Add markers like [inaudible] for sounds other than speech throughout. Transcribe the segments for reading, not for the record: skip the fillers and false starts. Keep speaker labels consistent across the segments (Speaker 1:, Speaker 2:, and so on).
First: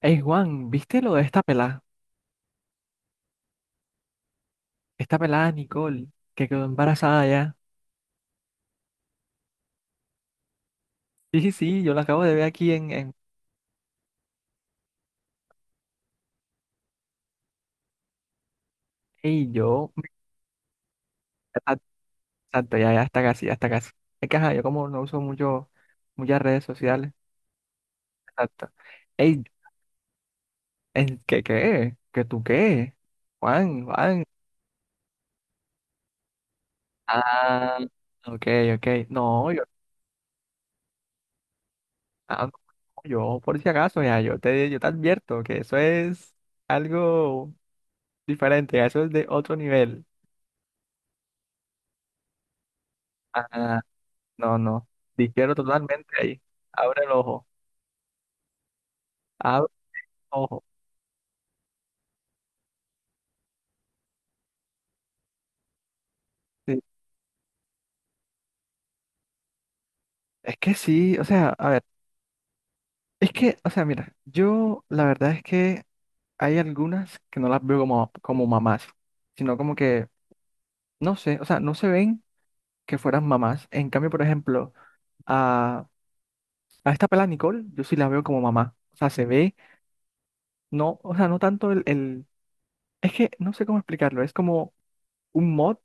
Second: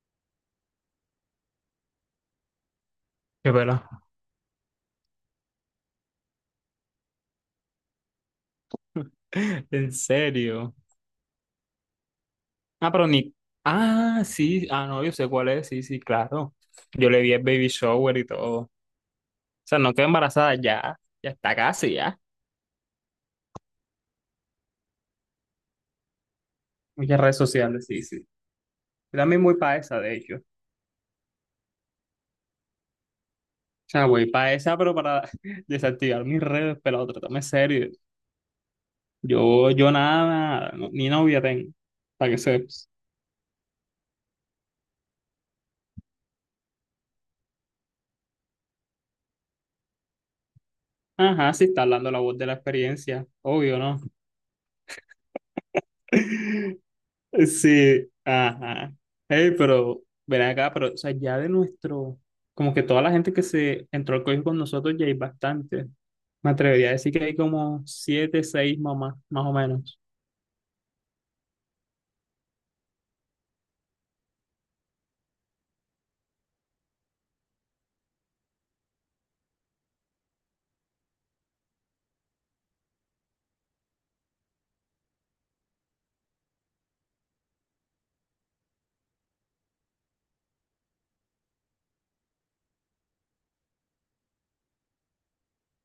Speaker 1: Ey, Juan, ¿viste lo de esta pelada?
Speaker 2: Qué pela.
Speaker 1: Esta pelada Nicole, que quedó embarazada ya.
Speaker 2: [laughs] En serio.
Speaker 1: Sí, sí, sí, yo la acabo de ver aquí en...
Speaker 2: Ah, pero
Speaker 1: en...
Speaker 2: ni. Ah, sí. Ah, no, yo sé cuál es. Sí, sí, claro. Yo le vi el baby shower y todo. O
Speaker 1: Ey,
Speaker 2: sea,
Speaker 1: yo...
Speaker 2: no quedó embarazada ya. Ya está
Speaker 1: ah,
Speaker 2: casi, ya.
Speaker 1: Exacto, ya, ya, está casi, ya está casi. Es que, ajá, yo como no uso mucho, muchas redes sociales.
Speaker 2: Muchas redes sociales, sí, sí.
Speaker 1: Exacto.
Speaker 2: Yo también
Speaker 1: Ey,
Speaker 2: voy para esa, de hecho. O
Speaker 1: ¿qué qué? ¿Qué tú qué? Juan,
Speaker 2: sea,
Speaker 1: Juan.
Speaker 2: voy para esa, pero para [laughs] desactivar mis redes, pero tratame
Speaker 1: Ah,
Speaker 2: serio.
Speaker 1: ok, ok.
Speaker 2: Yo nada, no- ni novia tengo. Para que
Speaker 1: No,
Speaker 2: sepas.
Speaker 1: yo, por si acaso, ya, yo te advierto que eso es algo diferente, ya, eso es de otro nivel.
Speaker 2: Ajá, sí está hablando la voz de la experiencia. Obvio,
Speaker 1: Ah,
Speaker 2: ¿no?
Speaker 1: No, no. Difiero totalmente ahí.
Speaker 2: [laughs]
Speaker 1: Abre el ojo.
Speaker 2: Sí, ajá. Ey,
Speaker 1: Abre el
Speaker 2: pero ven
Speaker 1: ojo.
Speaker 2: acá, pero o sea, ya de nuestro, como que toda la gente que se entró al colegio con nosotros ya hay bastante. Me
Speaker 1: Sí.
Speaker 2: atrevería a decir que hay como siete, seis mamás, más o menos.
Speaker 1: O sea, a ver, o sea, mira, yo la verdad es que hay algunas que no las veo como mamás, sino como que, no sé, o sea, no se ven que fueran mamás. En cambio, por ejemplo, a, a esta pela Nicole, yo sí la veo como mamá. O sea, se ve, no, o sea, no tanto es que no sé cómo explicarlo, es como un mod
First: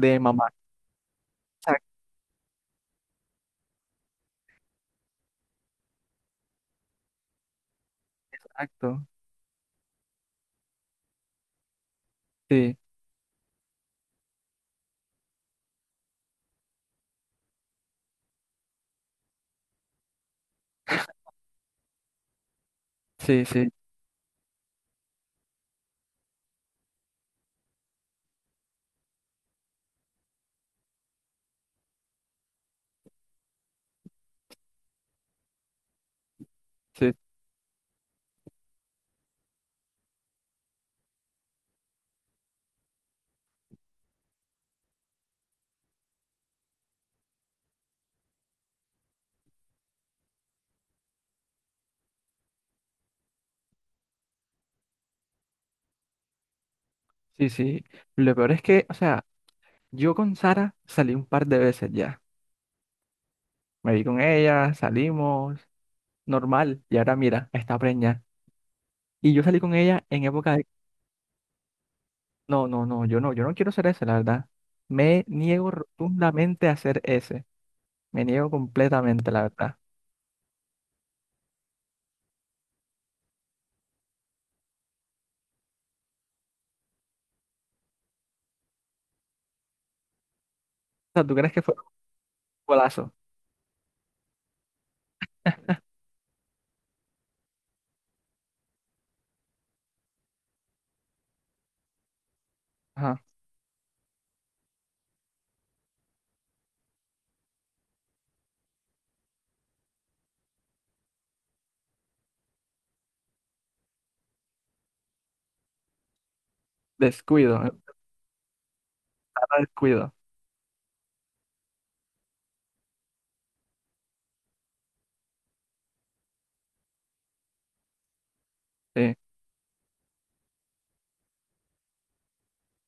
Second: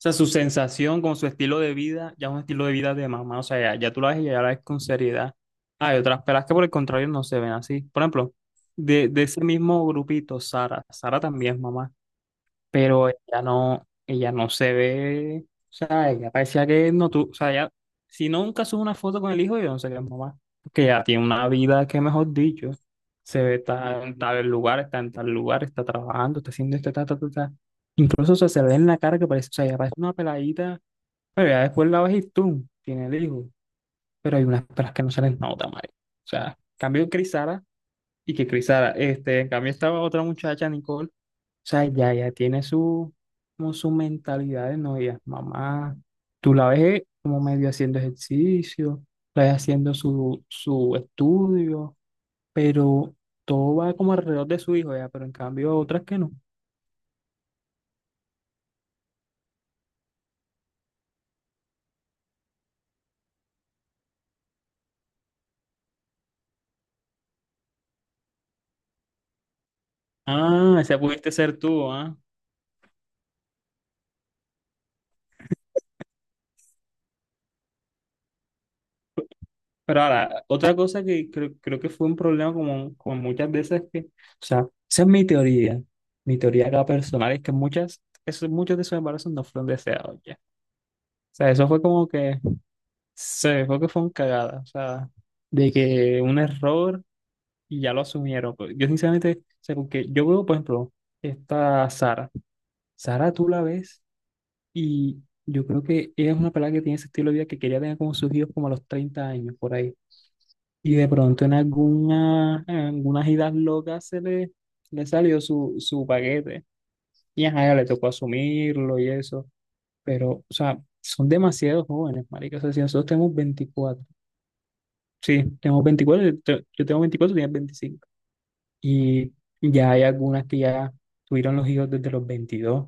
Speaker 2: O sea, su
Speaker 1: mamá.
Speaker 2: sensación con su estilo de
Speaker 1: Exacto,
Speaker 2: vida, ya es un estilo de vida de mamá. O sea, ya, ya tú la ves y ya la ves con seriedad. Hay otras pelas que por el contrario no se ven así. Por ejemplo,
Speaker 1: exacto.
Speaker 2: de ese mismo grupito, Sara. Sara también es mamá.
Speaker 1: Sí,
Speaker 2: Pero ella no se ve, o sea, ella parecía que no tú, o sea, ella, si no nunca sube una foto con el hijo, yo no sé qué es mamá, porque ella tiene una vida que, mejor dicho, se
Speaker 1: sí,
Speaker 2: ve,
Speaker 1: sí.
Speaker 2: está en tal lugar, está en tal lugar, está trabajando, está haciendo esto, ta, ta, ta, ta. Incluso, o sea, se ve en la cara que parece, o sea, ella parece una peladita, pero ya después la ves y tú, tiene el hijo, pero hay unas pelas que no se les nota, madre. O sea, cambio
Speaker 1: Sí.
Speaker 2: Crisara y que Crisara, este, en cambio estaba otra muchacha, Nicole, o sea, ya, ya tiene su, como su mentalidad de novia, mamá. Tú la ves como medio haciendo ejercicio, la ves haciendo su, su estudio, pero todo va como alrededor de su hijo, ya, pero en cambio otras que no.
Speaker 1: Sí, sí. Lo peor es que, o sea, yo con Sara salí un par de veces ya. Me vi con ella, salimos, normal. Y ahora mira, está preñada. Y yo salí con ella en época de...
Speaker 2: Ah, esa pudiste ser tú, ¿ah?
Speaker 1: No, no, no, yo no quiero ser ese, la verdad. Me niego rotundamente a ser ese. Me niego completamente, la verdad.
Speaker 2: Pero ahora, otra cosa que creo, creo que fue un problema como, como muchas veces que, o sea, esa es mi teoría acá personal, es que muchas, esos, muchos de esos embarazos no fueron deseados, ya.
Speaker 1: O sea, ¿tú
Speaker 2: O sea,
Speaker 1: crees que
Speaker 2: eso
Speaker 1: fue
Speaker 2: fue
Speaker 1: un
Speaker 2: como que
Speaker 1: golazo?
Speaker 2: se dejó que fue un cagada, o sea, de que un error y ya lo asumieron pues. Yo sinceramente, o sea, porque yo veo, por ejemplo, esta Sara.
Speaker 1: Ajá.
Speaker 2: Sara tú la ves y yo creo que ella es una pelada que tiene ese estilo de vida que quería tener como sus hijos como a los 30 años, por ahí. Y de pronto en alguna, en algunas idas locas se le, le salió su, su paquete. Y
Speaker 1: Descuido,
Speaker 2: ajá, ya le tocó asumirlo y eso.
Speaker 1: Sara descuido.
Speaker 2: Pero, o sea, son demasiados jóvenes, marica. O sea, si nosotros tenemos 24. Sí, tenemos 24, yo te- yo tengo 24, tienes 25.
Speaker 1: Sí.
Speaker 2: Y ya hay algunas que ya tuvieron los hijos desde los 22,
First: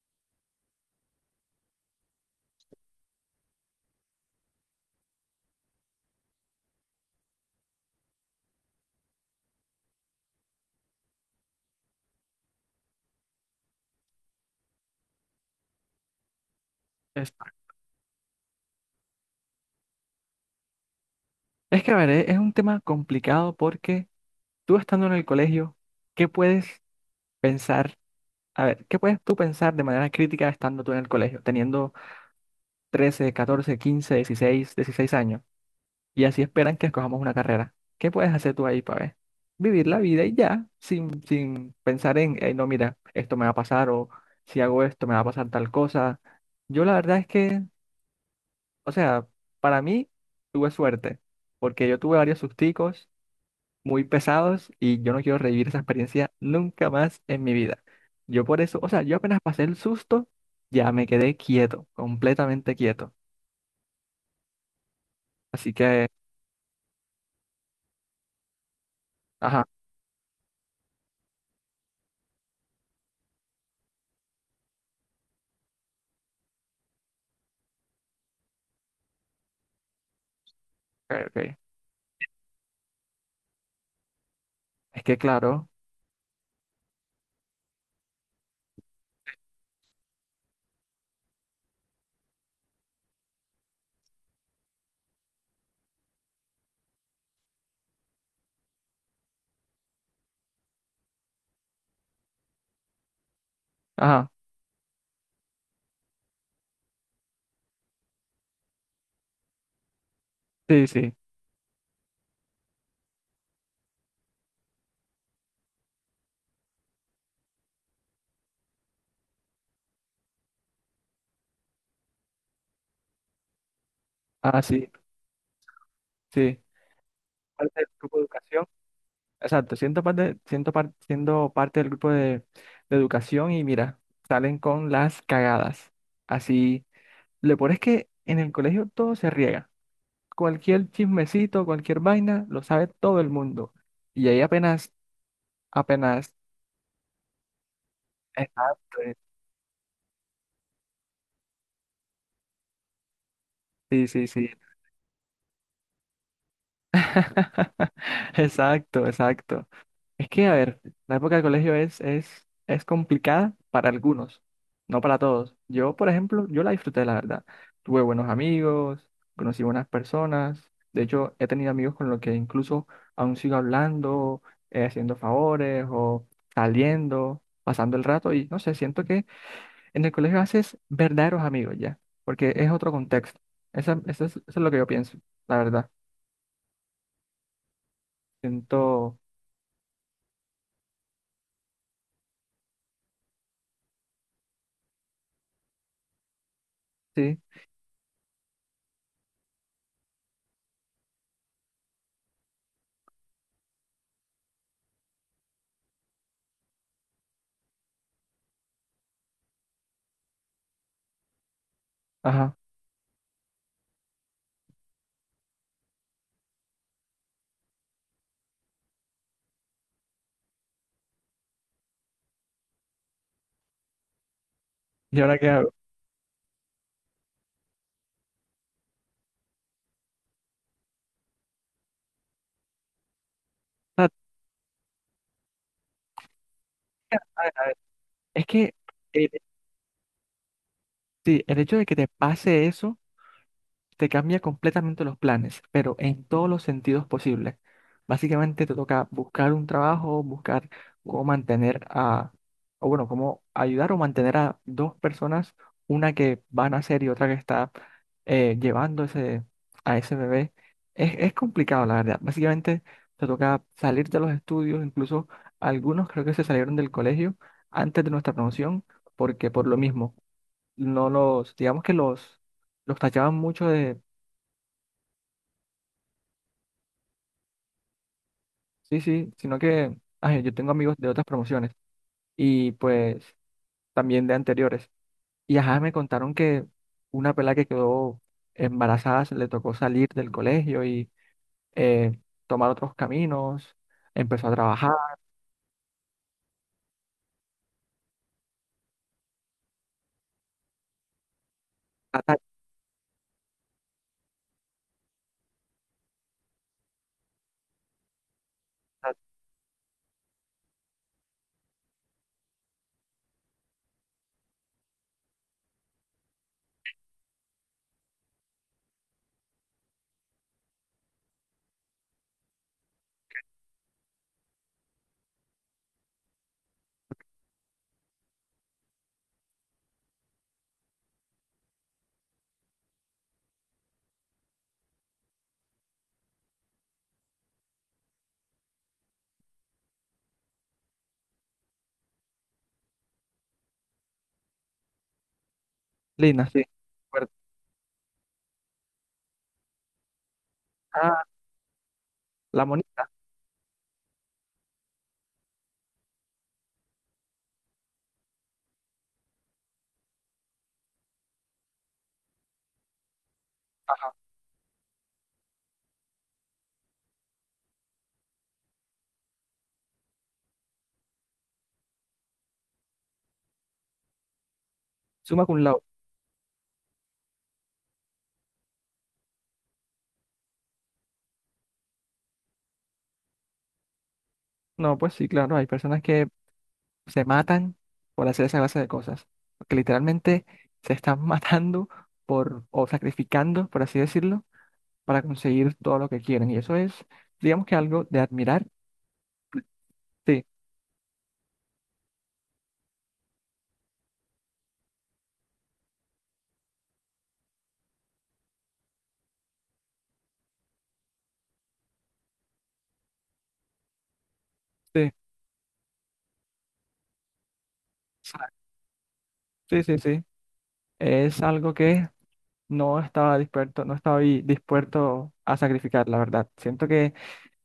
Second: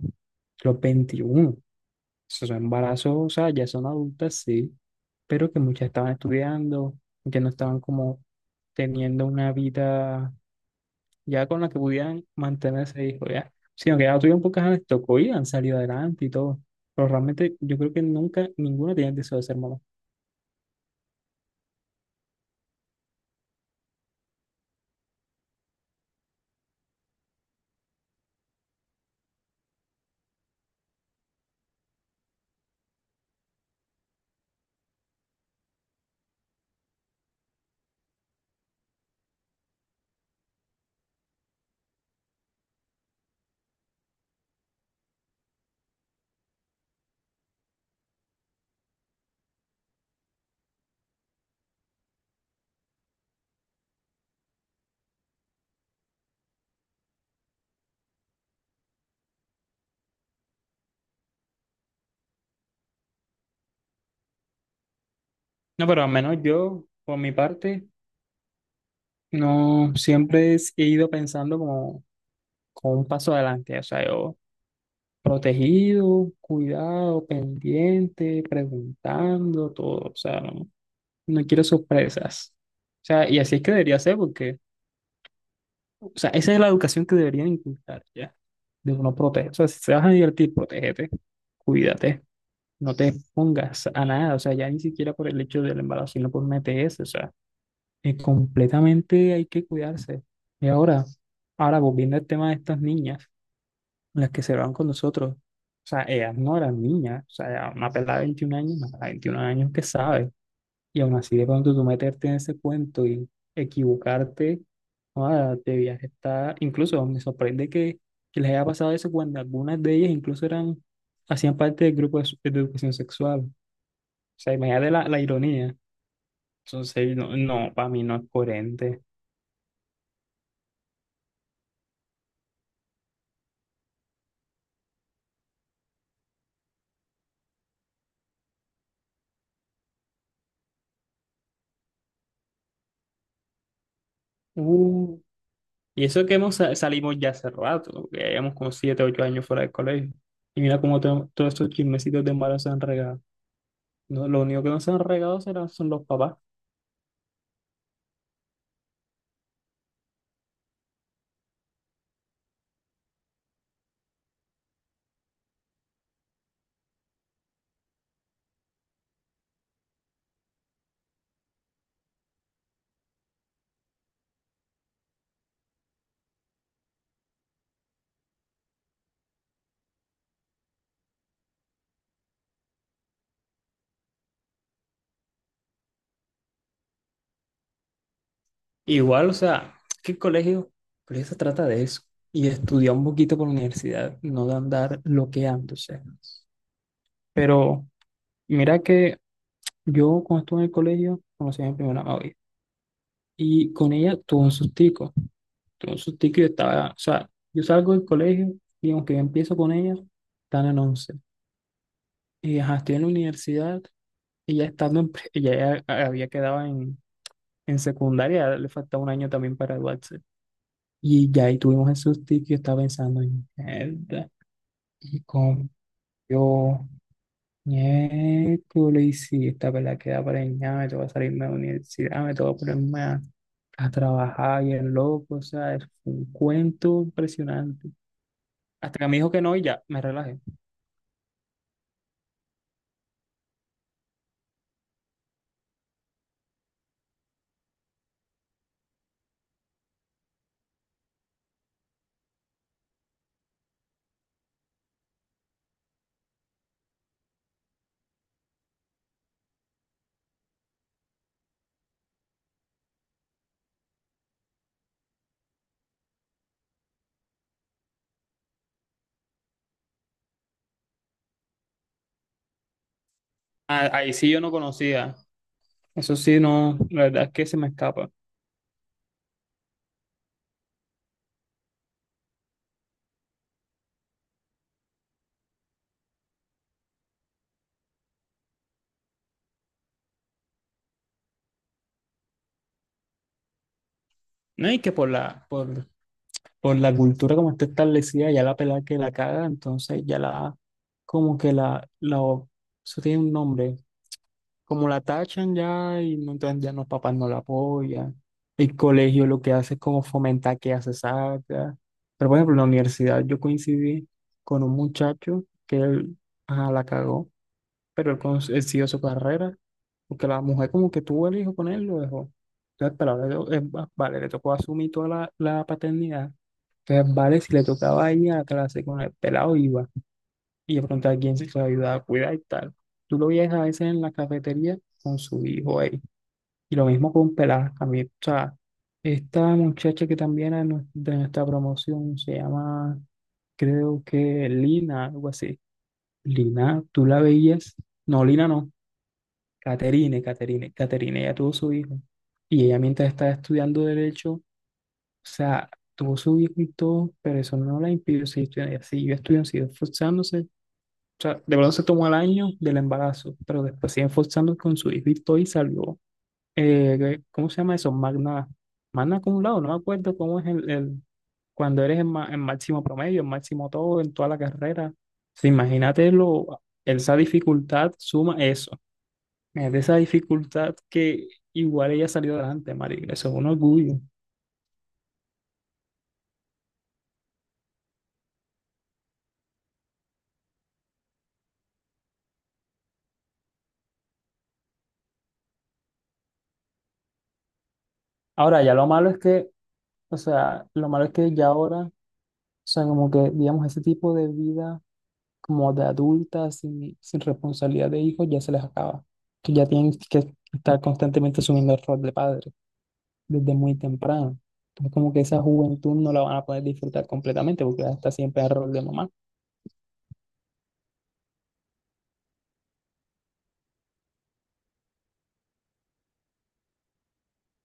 Speaker 2: los 21. Esos son embarazos, o sea, ya son adultas, sí, pero que muchas estaban estudiando, que no estaban como teniendo una vida ya con la que pudieran mantenerse hijo, ya. Sino que ya tuvieron pocas les tocó y han salido adelante y todo. Pero
Speaker 1: Es,
Speaker 2: realmente yo creo que nunca, ninguna tenía el deseo de ser mamá.
Speaker 1: a ver, es un tema complicado porque tú estando en el colegio, ¿qué puedes pensar? A ver, ¿qué puedes tú pensar de manera crítica estando tú en el colegio, teniendo 13, 14, 15, 16 años? Y así esperan que escojamos una carrera. ¿Qué puedes hacer tú ahí para ver? Vivir la vida y ya, sin pensar en "Ey, no, mira, esto me va a pasar o si hago esto me va a pasar tal cosa". Yo la verdad es que, o sea, para mí tuve suerte, porque yo tuve varios susticos muy pesados y yo no quiero revivir esa experiencia nunca más en mi vida. Yo por eso, o sea, yo apenas pasé el susto, ya me quedé quieto, completamente quieto. Así
Speaker 2: No, pero
Speaker 1: que,
Speaker 2: al menos yo, por mi parte,
Speaker 1: ajá,
Speaker 2: no, siempre es- he ido pensando como, como un paso adelante, o sea, yo protegido, cuidado, pendiente, preguntando, todo, o sea, no,
Speaker 1: ok,
Speaker 2: no
Speaker 1: ok.
Speaker 2: quiero sorpresas. O sea, y así es que debería ser porque,
Speaker 1: Es que claro,
Speaker 2: o sea, esa es la educación que deberían inculcar, ¿ya? De uno proteger, o sea, si te vas a divertir, protégete, cuídate, no te pongas a nada, o sea, ya ni siquiera por el hecho del embarazo, sino por un ETS, o sea. Completamente hay que cuidarse. Y ahora, ahora volviendo al tema de estas niñas,
Speaker 1: ajá,
Speaker 2: las que se van con nosotros, o sea, ellas no eran niñas, o sea, era una pelada de 21 años, una pelada de 21 años que sabe,
Speaker 1: sí,
Speaker 2: y aún
Speaker 1: sí,
Speaker 2: así de pronto tú meterte en ese cuento y equivocarte, ah, de viaje está, incluso me sorprende que les haya pasado eso cuando algunas de ellas incluso eran, hacían parte del grupo de, su- de educación sexual, o sea,
Speaker 1: ah, sí,
Speaker 2: imagínate la, la ironía,
Speaker 1: sí.
Speaker 2: entonces no,
Speaker 1: Parte
Speaker 2: no,
Speaker 1: del
Speaker 2: para mí no
Speaker 1: grupo de
Speaker 2: es
Speaker 1: educación,
Speaker 2: coherente.
Speaker 1: exacto, siento parte, siendo parte del grupo de educación y mira, salen con las cagadas. Así, lo peor es que en el colegio todo se riega. Cualquier chismecito, cualquier vaina, lo sabe todo el mundo. Y ahí apenas,
Speaker 2: Uh, Y eso que
Speaker 1: apenas,
Speaker 2: hemos sa- salimos ya hace rato, que ya llevamos como
Speaker 1: exacto,
Speaker 2: siete, ocho años fuera del colegio. Y mira cómo to- todos estos chismecitos de malos se han regado.
Speaker 1: sí, sí,
Speaker 2: No, lo
Speaker 1: sí.
Speaker 2: único que no se han regado serán, son los papás.
Speaker 1: [laughs] Exacto, exacto. Es que, a ver, la época del colegio es complicada para algunos, no para todos. Yo, por ejemplo, yo la disfruté, la verdad. Tuve buenos amigos, conocí buenas personas. De hecho, he tenido amigos con los que incluso aún sigo hablando, haciendo favores o saliendo, pasando el rato y no sé, siento que en el colegio haces verdaderos amigos ya, porque es otro contexto. Eso es lo que yo pienso, la verdad. Siento,
Speaker 2: Igual, o sea, es que el colegio se trata de eso. Y de estudiar un poquito por la universidad, no de andar loqueándose.
Speaker 1: sí,
Speaker 2: Pero mira que yo cuando estuve en el colegio conocí a mi primera novia. Y con ella tuve un sustico. Tuve un sustico y yo estaba, o sea, yo salgo del colegio y aunque yo empiezo con ella, están en once.
Speaker 1: ajá.
Speaker 2: Y ajá, estoy en la universidad y ya estando en, pre- ella ya había quedado en secundaria, le faltaba un año también para graduarse. Y ya ahí tuvimos el susto y yo estaba pensando en mierda.
Speaker 1: ¿Y
Speaker 2: Y
Speaker 1: ahora qué hago?
Speaker 2: con
Speaker 1: O
Speaker 2: yo, miércoles, y si esta pelada queda preñada, me toca salirme de la universidad, me toca ponerme a
Speaker 1: sea,
Speaker 2: trabajar y el loco, o sea, es un cuento impresionante.
Speaker 1: Es que
Speaker 2: Hasta que me
Speaker 1: el,
Speaker 2: dijo que no y ya, me relajé.
Speaker 1: sí, el hecho de que te pase eso te cambia completamente los planes, pero en todos los sentidos posibles. Básicamente te toca buscar un trabajo, buscar cómo mantener a, o bueno, cómo ayudar o mantener a dos personas, una que va a nacer y otra que está llevando ese, a ese bebé. Es complicado, la verdad. Básicamente te toca salir de los estudios, incluso algunos creo que se salieron del colegio antes de nuestra promoción, porque por lo mismo, no los, digamos que los tachaban mucho
Speaker 2: Ah,
Speaker 1: de,
Speaker 2: ahí sí yo no conocía. Eso sí, no, la verdad es que se me escapa.
Speaker 1: sí, sí, sino que ay, yo tengo amigos de otras promociones y pues también de anteriores. Y ajá, me contaron que una pela que quedó embarazada se le tocó salir del colegio y eh, tomar otros caminos, empezó a
Speaker 2: No, y
Speaker 1: trabajar,
Speaker 2: que por la cultura como está establecida, ya la pelada que la caga, entonces ya la, como que la,
Speaker 1: ta, ta,
Speaker 2: eso tiene un nombre, como la tachan ya y no- entonces ya los papás no la apoyan, el
Speaker 1: ta,
Speaker 2: colegio lo que hace es como fomentar que hace saca, pero por ejemplo en la universidad yo coincidí con un muchacho que él, ajá, la cagó, pero él, cons- él siguió su carrera, porque la mujer como que tuvo el hijo con él, lo dejó. Entonces, pero ahora, le vale, le tocó asumir toda la paternidad. Entonces, vale, si le tocaba ir a la clase con el pelado, iba. Y de pronto alguien se lo ayudaba a cuidar y tal. Tú lo veías a veces en la cafetería con su hijo ahí. Y lo mismo con Pelá. A mí, o sea, esta muchacha que también era nu- de nuestra promoción se llama, creo que Lina, algo así.
Speaker 1: Lina, sí.
Speaker 2: Lina, tú la
Speaker 1: Fuerte.
Speaker 2: veías. No, Lina no. Caterine, Caterine. Caterine
Speaker 1: Ah,
Speaker 2: ya tuvo su hijo.
Speaker 1: la
Speaker 2: Y ella mientras
Speaker 1: monita,
Speaker 2: estaba estudiando derecho. O sea, tuvo su hijo y todo, pero eso no la impidió seguir estudiando. Ella siguió estudiando, siguió esforzándose. O sea, de pronto se tomó el año del embarazo, pero después siguió
Speaker 1: ajá,
Speaker 2: esforzándose con su hijo y todo y salió. ¿Cómo se llama eso? Magna, magna acumulado, no me acuerdo cómo es el- cuando eres el ma- el máximo promedio, el máximo todo, en toda la carrera.
Speaker 1: suma
Speaker 2: O
Speaker 1: cum laude.
Speaker 2: imagínate lo, esa dificultad suma eso. Es de esa dificultad que igual ella salió adelante, marica. Eso es un orgullo.
Speaker 1: No, pues sí, claro, hay personas que se matan por hacer esa clase de cosas, que literalmente se están [laughs] matando por, o sacrificando, por así decirlo, para conseguir todo lo que quieren. Y eso es, digamos que algo de
Speaker 2: Ahora,
Speaker 1: admirar.
Speaker 2: ya lo malo es que o
Speaker 1: Sí,
Speaker 2: sea, lo malo es que ya ahora, o sea, como que, digamos, ese tipo de vida como de adulta, sin, sin responsabilidad de hijos, ya se les acaba. Que ya tienen que estar constantemente asumiendo el rol de padre desde muy temprano. Entonces,
Speaker 1: sí,
Speaker 2: como que esa juventud no la van a poder disfrutar completamente porque ya está siempre en el rol de mamá.
Speaker 1: sí, sí, sí. Es algo que no estaba dispuesto, no estaba ahí dispuesto a sacrificar, la verdad. Siento que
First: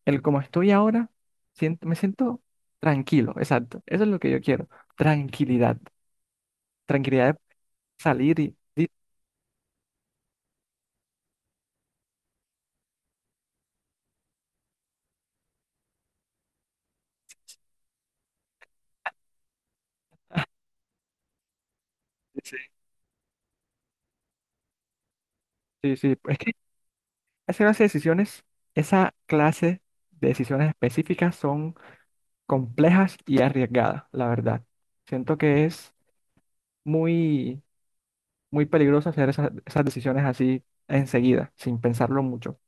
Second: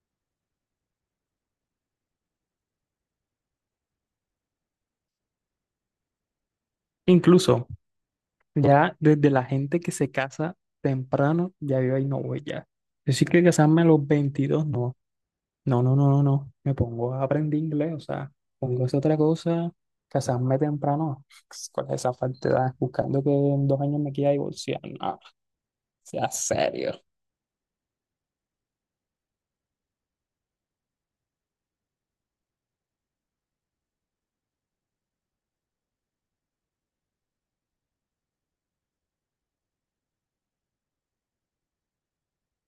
Speaker 1: el como estoy ahora, siento, me siento tranquilo, exacto. Eso es lo que yo quiero. Tranquilidad. Tranquilidad de
Speaker 2: Incluso,
Speaker 1: salir
Speaker 2: ya desde la gente que se casa temprano, ya yo ahí no voy ya. Decir que casarme a los 22 no. No, no, no, no, no. Me pongo a aprender inglés, o sea, pongo esa otra cosa, casarme temprano. [laughs] Con esa
Speaker 1: sí,
Speaker 2: falsedad, buscando que en 2 años me quiera divorciar. No,
Speaker 1: sí, sí.
Speaker 2: sea
Speaker 1: Es que
Speaker 2: serio.
Speaker 1: esa clase de decisiones, esa clase de decisiones específicas son complejas y arriesgadas, la verdad. Siento que es muy, muy peligroso hacer esas decisiones así enseguida, sin pensarlo mucho.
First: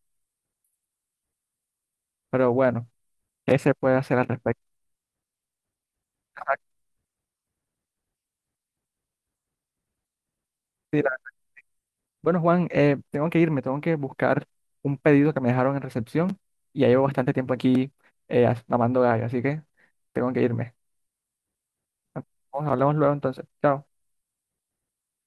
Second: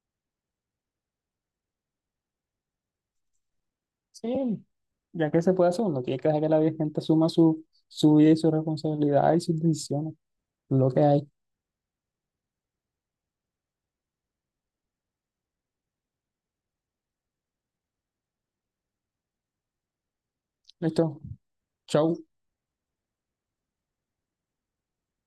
Speaker 1: Pero bueno, ¿qué se puede hacer al respecto?
Speaker 2: Sí, ya que se puede hacer, uno tiene que dejar que
Speaker 1: Ajá,
Speaker 2: la gente asuma su, su vida y su responsabilidad y sus decisiones. Lo que
Speaker 1: mira.
Speaker 2: hay.
Speaker 1: Bueno, Juan, tengo que irme, tengo que buscar un pedido que me dejaron en recepción y ya llevo bastante tiempo aquí as- mamando gallo, así que tengo que irme.
Speaker 2: Listo. Chau.
Speaker 1: Vamos, hablamos luego entonces. Chao.